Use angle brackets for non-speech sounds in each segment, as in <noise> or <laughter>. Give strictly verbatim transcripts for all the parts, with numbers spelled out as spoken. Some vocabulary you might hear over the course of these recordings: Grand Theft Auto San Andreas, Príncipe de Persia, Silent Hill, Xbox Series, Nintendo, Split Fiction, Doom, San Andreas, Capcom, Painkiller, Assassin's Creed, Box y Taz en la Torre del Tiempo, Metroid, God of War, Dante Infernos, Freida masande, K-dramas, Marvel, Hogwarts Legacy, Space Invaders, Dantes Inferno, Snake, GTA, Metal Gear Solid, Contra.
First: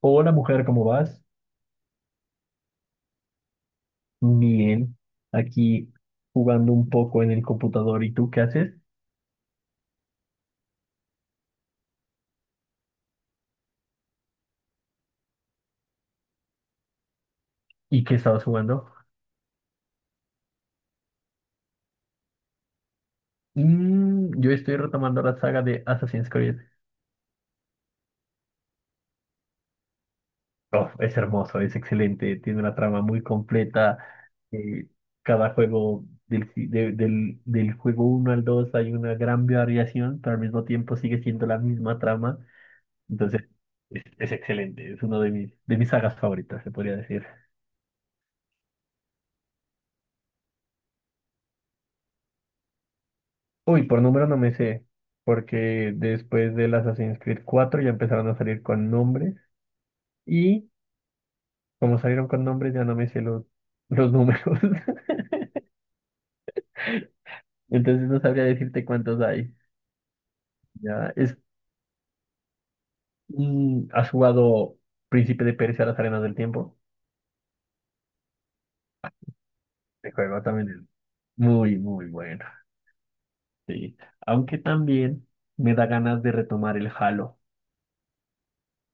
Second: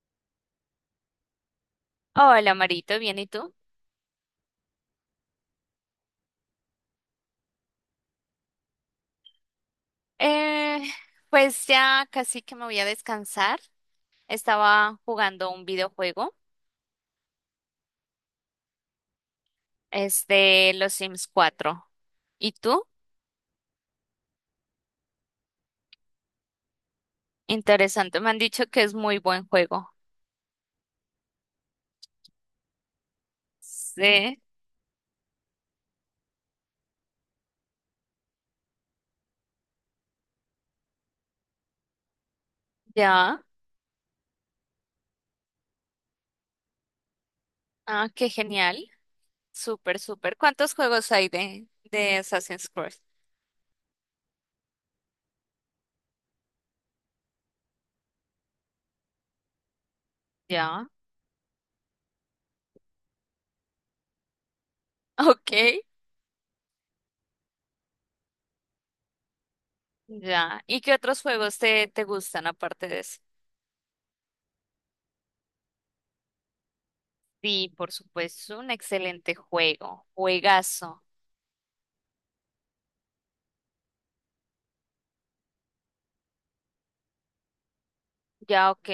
Hola mujer, ¿cómo vas? Hola, Marito, ¿bien y tú? Bien, aquí jugando un poco en el computador. ¿Y tú qué haces? Eh, pues ya casi que me voy a descansar. Estaba jugando un videojuego, ¿Y qué estabas jugando? es de los Sims cuatro. ¿Y tú? Mm, yo estoy retomando la saga de Assassin's Creed. Interesante, me han dicho que es muy buen juego. Oh, es hermoso, es excelente, tiene una trama muy completa. Sí, eh, Cada juego, del, si, de- del, del juego uno al dos hay una gran variación, pero al mismo tiempo sigue siendo la misma trama. ya. Entonces, es, es excelente, es uno de mis, de mis, sagas favoritas, se podría decir. Ah, qué genial. Súper, súper. ¿Cuántos juegos hay de, de Assassin's Creed? Uy, por número no me sé, porque después del Assassin's Creed cuatro ya empezaron a salir con nombres y Ya. como salieron con nombres ya no me sé los, los números. <laughs> Ok. <laughs> Entonces no sabría decirte cuántos hay. Ya. ¿Y qué Ya otros es, juegos te, te gustan aparte de eso? mm, ¿Has jugado Príncipe de Persia, las arenas del tiempo? Sí, por supuesto, un excelente juego. El juego también es Juegazo. muy, muy bueno. Sí, aunque también me da ganas de retomar el Halo. Ya, ok.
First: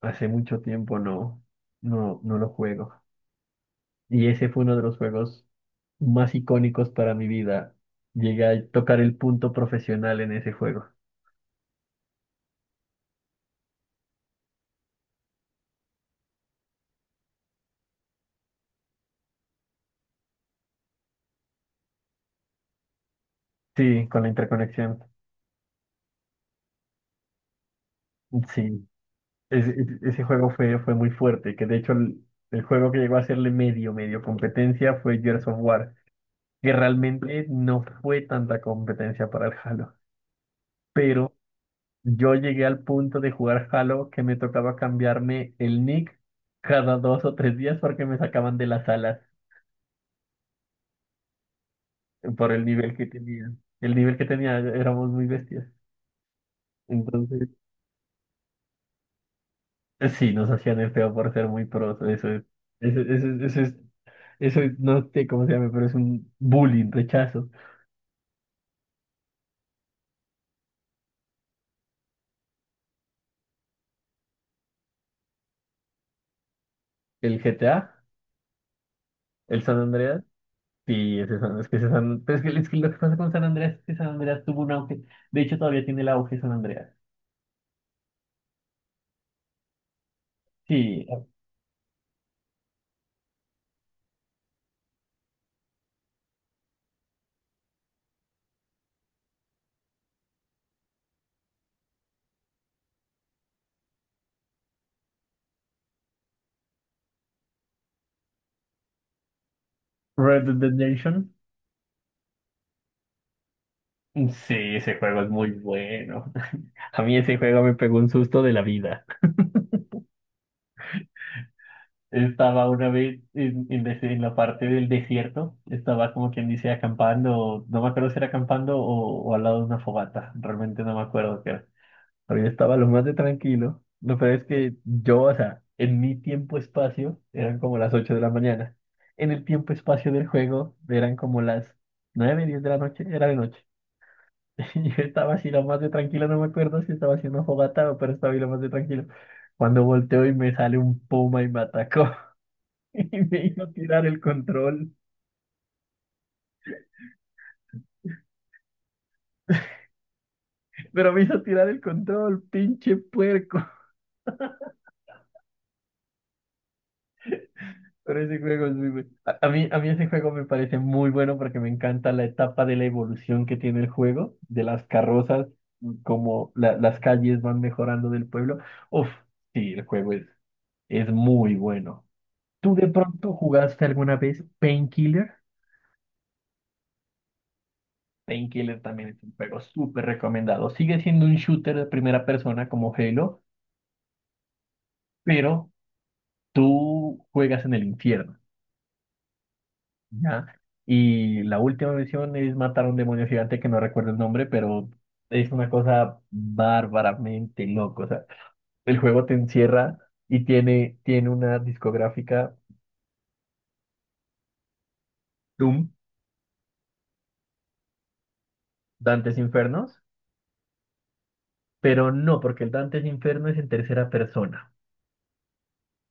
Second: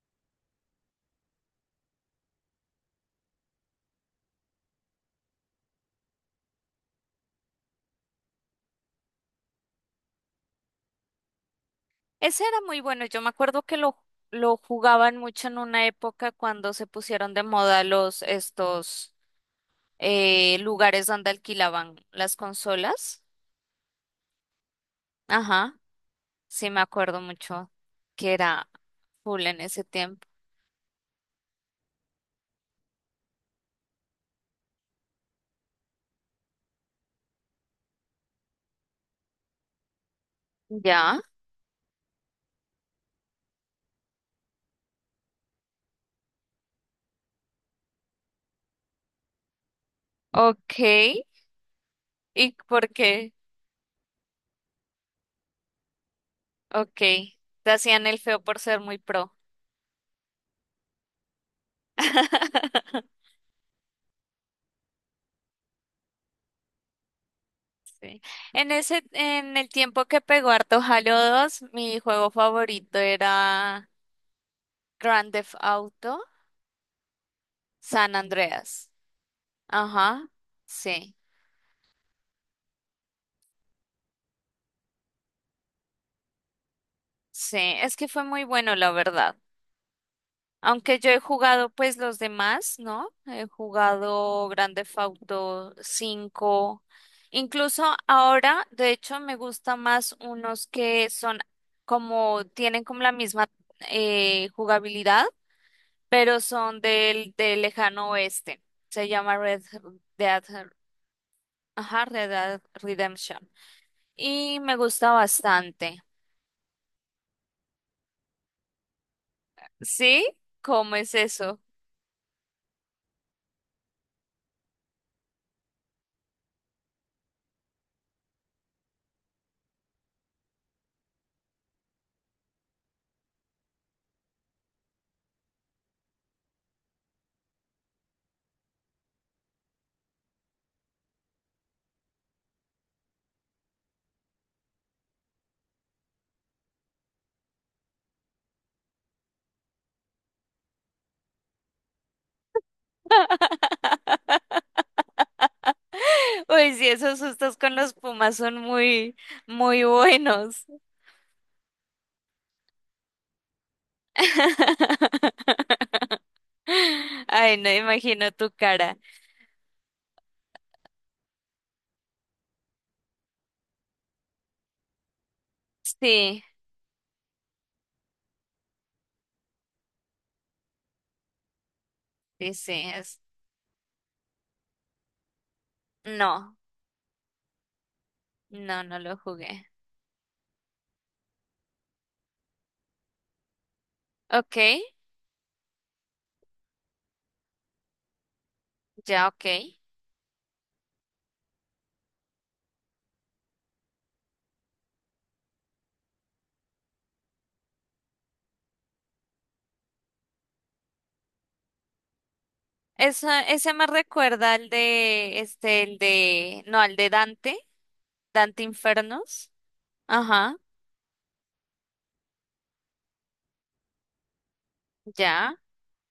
Hace mucho tiempo no, no, no lo juego. Y ese fue uno de los juegos más icónicos para mi vida. Llegué a tocar el punto profesional en ese juego. Ese era muy bueno. Yo me acuerdo que lo, lo jugaban mucho en una época cuando se pusieron de moda los estos eh, lugares donde alquilaban las consolas. Sí, con la interconexión. Ajá. Sí, me acuerdo mucho que era Sí, full en Es- ese es- ese tiempo. juego fue, fue muy fuerte, que de hecho el, el juego que llegó a hacerle medio, medio competencia fue Gears of War, que realmente no fue tanta competencia para el Halo. Ya. Pero yo llegué al punto de jugar Halo que me tocaba cambiarme el nick cada dos o tres días porque me sacaban de las salas. Ok. Por ¿Y el por nivel que qué? tenía. El nivel que tenía éramos muy bestias. Ok. Entonces, Te hacían el feo por ser muy pro. eh, sí, nos hacían el feo por ser muy pros. Eso es, eso, eso, <laughs> eso es, eso es- no sé cómo se llama, pero es un bullying, rechazo. Sí. En ese, en el tiempo que pegó harto Halo dos, mi juego favorito era Grand Theft Auto El G T A, San Andreas. el San Andreas, Ajá, sí, sí, ese San- es que ese San, pero es que, es que lo que pasa con San Andreas es que San Andreas tuvo un auge. De hecho, todavía tiene el auge San Andreas. sí, es que fue muy bueno, la verdad. Aunque Sí, yo he jugado pues los demás, ¿no? He jugado Grand Theft Auto cinco. Incluso ahora, de hecho, me gusta más unos que son como, tienen como la misma eh, jugabilidad, pero son del, del lejano oeste. Se llama Red Dead, Red Dead Redemption. ajá, Red Dead Redemption. Sí, Y me ese gusta juego es muy bastante. bueno. <laughs> A mí ese juego me pegó un susto de la vida. ¿Sí? ¿Cómo es eso? Estaba una vez en, en des- en la parte del desierto, estaba como quien dice acampando, no me acuerdo si era acampando o, o al lado de una fogata, realmente no me acuerdo qué era. Pero yo estaba lo más de tranquilo, lo peor es que yo, o sea, en mi tiempo-espacio eran como las ocho de la mañana, en el tiempo-espacio del juego eran como las nueve diez de la noche, era de noche. <laughs> Y yo estaba así lo más de tranquilo, no me acuerdo si estaba haciendo fogata, o pero estaba ahí lo más de tranquilo. Cuando volteo y me sale un puma y me atacó. <laughs> Y me hizo tirar el control. <laughs> Uy, sí, esos sustos con los pumas son muy, muy buenos. Pero me hizo tirar el control, pinche puerco. <laughs> <laughs> Ay, no Pero imagino ese tu juego es muy cara. bueno. A, a mí, a mí ese juego me parece muy bueno porque me encanta la etapa de la evolución que tiene el juego, de las carrozas, Sí, como la- las calles van mejorando del pueblo. Uf, sí, el juego es, es muy bueno. sí, sí, ¿Tú de es- pronto jugaste alguna vez Painkiller? No, Painkiller no, no también lo es un juego jugué. súper recomendado. Sigue siendo un shooter de primera persona como Halo, Ok, pero tú juegas en el infierno, ya, ok. ¿ya? Y la última misión es matar a un demonio gigante que no recuerdo el nombre, pero es una cosa bárbaramente loco. O sea, el juego te encierra y tiene, tiene una discográfica Esa, ese me recuerda al de, este, Doom, el de, no, al de Dante, Dante Dantes Infernos. Infernos, Ajá. pero no, porque el Dantes Inferno es en tercera persona. Ya,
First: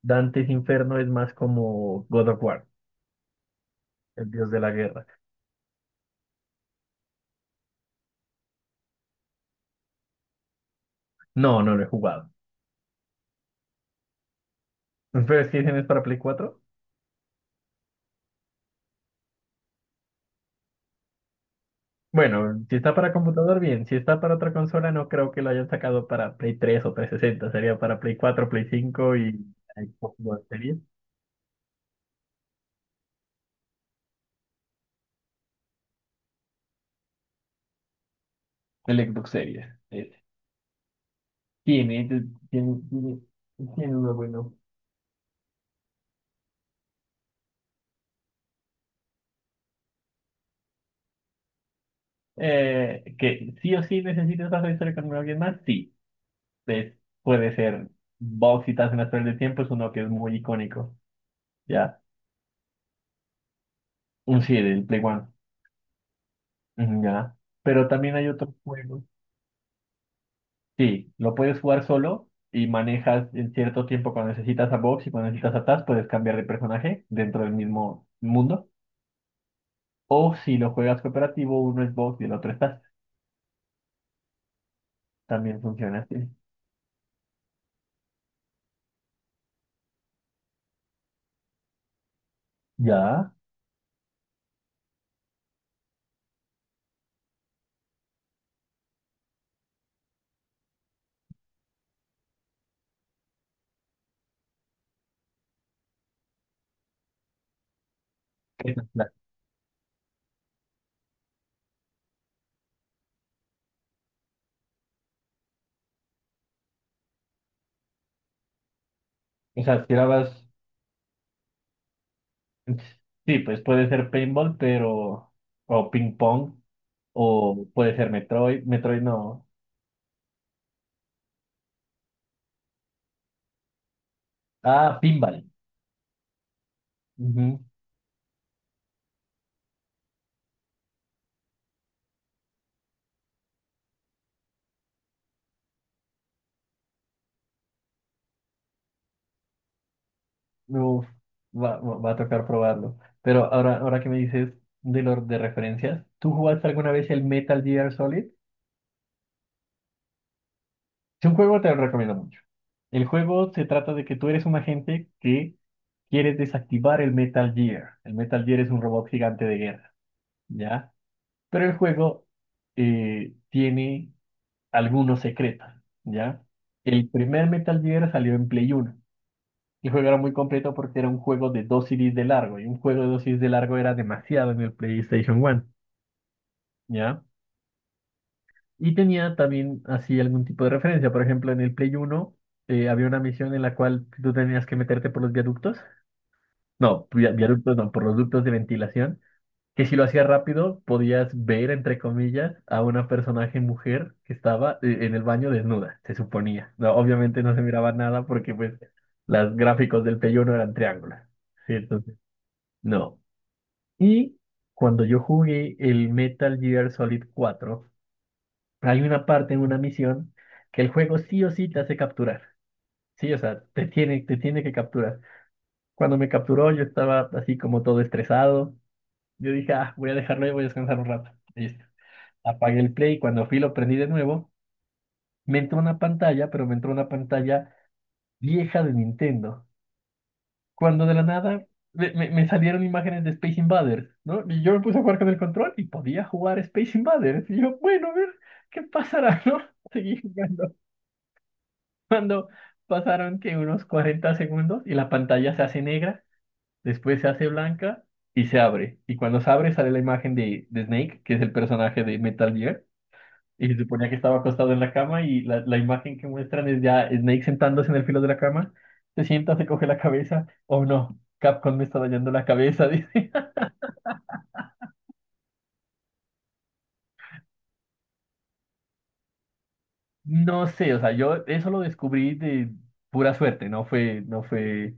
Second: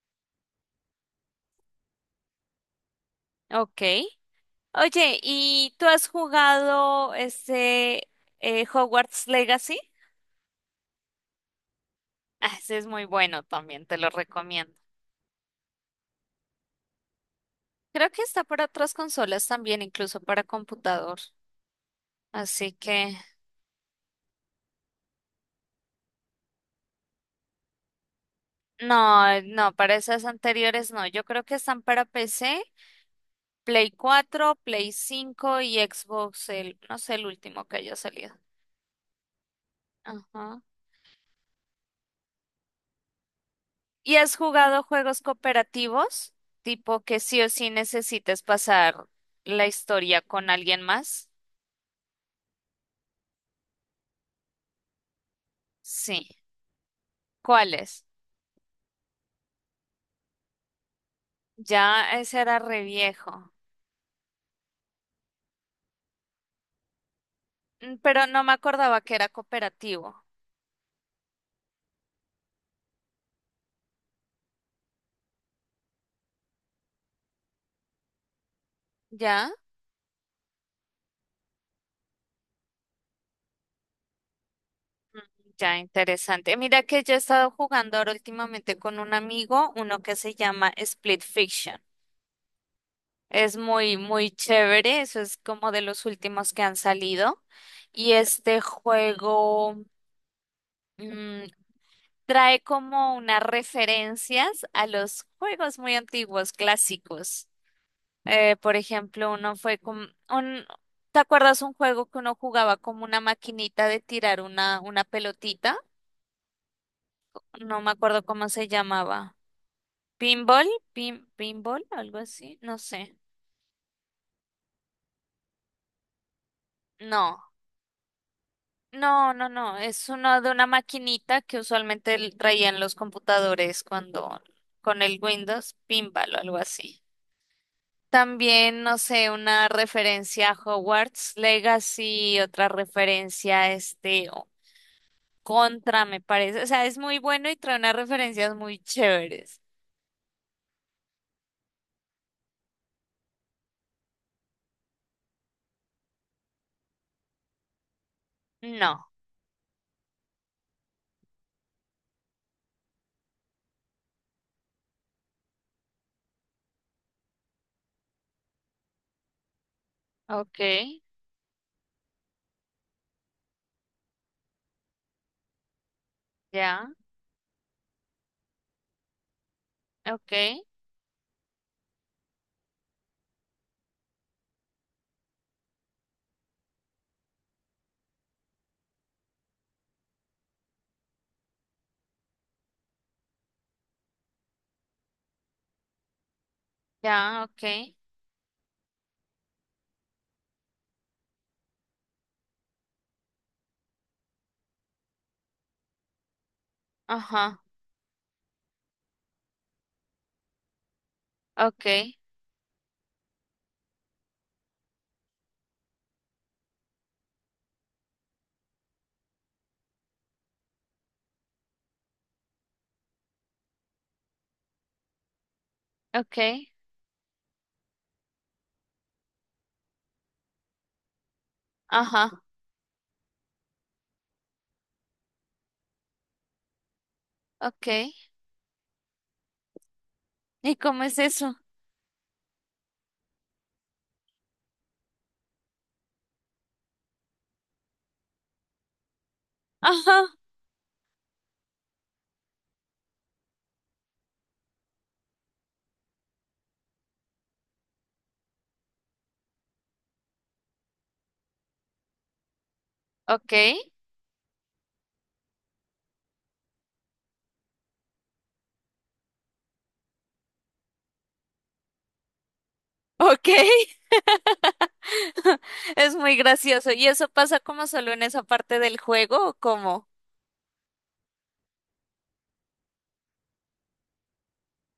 Dantes Inferno es más como God of War, ok. el dios de la guerra. Oye, ¿y tú has jugado ese eh, Hogwarts Legacy? No, no lo he jugado. Ah, ese es muy bueno también, te lo recomiendo. ¿Pero si es que dicen es para Play cuatro? Creo que está para otras consolas también, incluso para computador. Bueno, Así si está para que, computador, bien. Si está para otra consola, no creo que lo hayan sacado para Play tres o trescientos sesenta. Sería para Play cuatro, Play cinco y no, no, el para esas Xbox Series. anteriores no. Yo creo que están para P C, Play cuatro, Play cinco y Xbox, el, no sé, el último que haya salido. El Xbox Series. eh, Ajá. Tiene, tiene, tiene, tiene uno ¿Y has bueno. jugado juegos cooperativos? Tipo que sí o sí necesites pasar la historia con alguien más. Eh, que sí o sí necesitas hacer historia con alguien más, sí. Sí. Es- Puede ser ¿Cuáles? Box y Taz en la Torre del Tiempo, es uno que es muy icónico. Ya. Ya ese era re viejo. Un sí, del Play One. Ujú, ya. Pero Mm, también pero hay no me otros acordaba juegos. que era cooperativo. Sí, lo puedes jugar solo y manejas en cierto tiempo cuando necesitas a Box y cuando necesitas a Taz, puedes cambiar de personaje dentro del mismo mundo. Ya, O si lo juegas cooperativo, uno es Box y el otro es Taz. También ya funciona así. interesante. Mira que yo he estado jugando ahora últimamente con un amigo, uno que se llama Split Fiction. Ya. Es muy, muy chévere. Eso es como de los últimos que han salido. Y este juego. mm, Trae como unas referencias a los juegos muy antiguos, clásicos. Eh, por ejemplo, uno fue como un, ¿te acuerdas un juego que uno jugaba como una maquinita de tirar una, una pelotita? No me acuerdo cómo se llamaba. O sea, tirabas. ¿Pinball? ¿Pin, pinball? ¿Algo así? No sé. Sí, pues puede ser paintball, pero. O ping pong. No. O puede ser Metroid. Metroid No, no. no, no. Es uno de una maquinita que usualmente l- traían los computadores cuando Ah, con el pinball. Windows, pinball o algo así. Ujú. También, no sé, una referencia a Hogwarts Legacy, otra referencia a este o- Contra, me parece. O sea, es muy bueno y trae unas referencias muy chéveres. Uf, va, va- va a tocar probarlo. Pero ahora, ahora, que me dices de los de referencias, ¿tú jugaste alguna vez el Metal Gear Solid? No. Es un juego que te lo recomiendo mucho. El juego se trata de que tú eres un agente que quieres desactivar el Metal Gear. El Metal Gear es un robot gigante de guerra, Ok, ¿ya? Pero el juego eh, tiene algunos secretos, ¿ya? ya, El primer Metal Gear salió en Play Uno. El juego era ok, muy completo porque era un juego de dos C Ds de largo y un juego de dos C Ds de largo era demasiado en el PlayStation uno, ¿ya? Y tenía también así algún tipo de referencia. Por ejemplo, en el Play Uno eh, había una misión en la cual tú tenías que meterte por los viaductos. No, via- ya, ok, viaductos no, por los ductos de ventilación. Que si lo hacías rápido, podías ver, entre comillas, a una personaje mujer que estaba eh, en el baño desnuda, se suponía. No, obviamente no ajá, se miraba nada porque pues los gráficos del Play Uno eran triángulos. Sí, ok, entonces, no. Y cuando yo jugué el Metal Gear Solid cuatro, hay una parte en una misión que el juego sí o sí te hace capturar. Sí, o sea, te tiene, te tiene que capturar. Cuando me ok, capturó, yo estaba así como todo estresado. Yo dije, ah, voy a dejarlo y voy a descansar un rato. Listo. ajá, Apagué el play. Cuando fui, lo prendí de nuevo. Me entró una pantalla, pero me entró una pantalla ok. vieja de Nintendo, ¿Y cómo cuando de es la eso? nada me, me- me salieron imágenes de Space Invaders, ¿no? Y yo me puse a jugar con el control y podía jugar Space Invaders. Y yo, bueno, a ver, ¿qué pasará, <laughs> no? Ajá, Seguí jugando. Cuando pasaron que unos cuarenta segundos y la pantalla se hace negra, después se hace blanca y se abre. Y cuando se abre sale la imagen de, de, Snake, que es el personaje de Metal Gear ok, y se suponía que estaba acostado en la cama y la, la imagen que muestran es ya Snake sentándose en el filo de la cama. Se sienta, se coge la cabeza. Oh no, Capcom me está dañando la cabeza, <laughs> dice. ok. <laughs> Es muy gracioso. ¿Y eso pasa como solo en esa parte del juego o cómo? No sé, o sea, yo eso lo descubrí de pura suerte, no fue, no fue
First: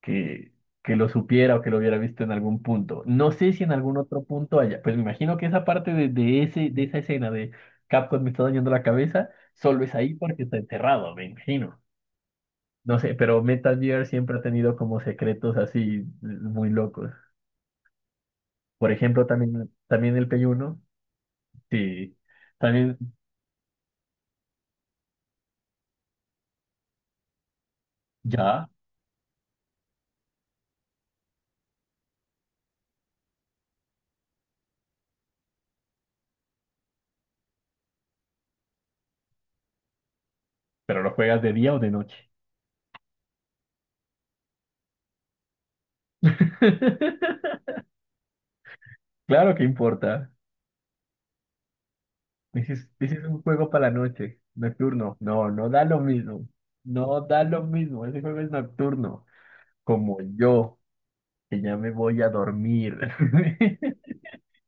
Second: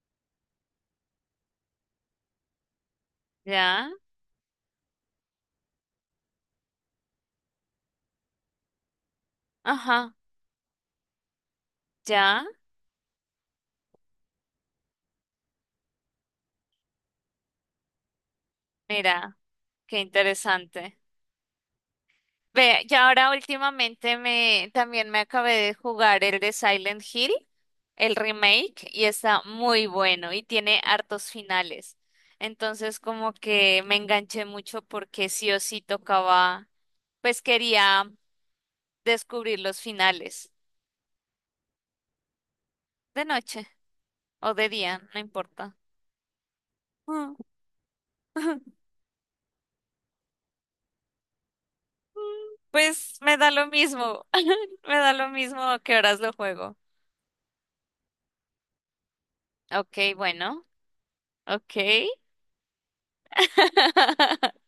que, que lo supiera o que lo hubiera visto en algún punto. No sé si en Ya. algún otro punto haya, pues me imagino que esa parte de, de ese, de esa escena de Capcom me está dañando la cabeza, solo es Ajá, ahí porque está enterrado, me imagino. ya, No sé, pero Metal Gear siempre ha tenido como secretos así muy locos. Por ejemplo, mira, también, qué también el Play uno, interesante. sí, Ve, también ya ahora últimamente me también me acabé de jugar el de Silent Hill, el ya, remake, y está muy bueno y tiene hartos finales. Entonces como que me enganché mucho porque sí o sí tocaba, pues quería descubrir los finales pero lo juegas de día o de noche. de noche o de día, no importa. Mm. <laughs> <laughs> Claro que importa. Dices, Pues dices me un da lo juego para la mismo, noche, <laughs> me da nocturno. lo No, mismo no a da qué lo horas lo mismo. juego. No da lo mismo. Ese juego es nocturno. Ok, Como bueno, yo, que ya ok. me voy a dormir. <laughs> <laughs>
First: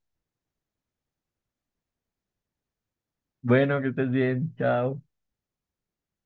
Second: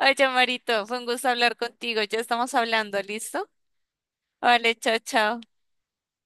Oye, Marito, fue un gusto hablar contigo. Ya estamos hablando, ¿listo? Bueno, que estés bien. Vale, chao, Chao. chao.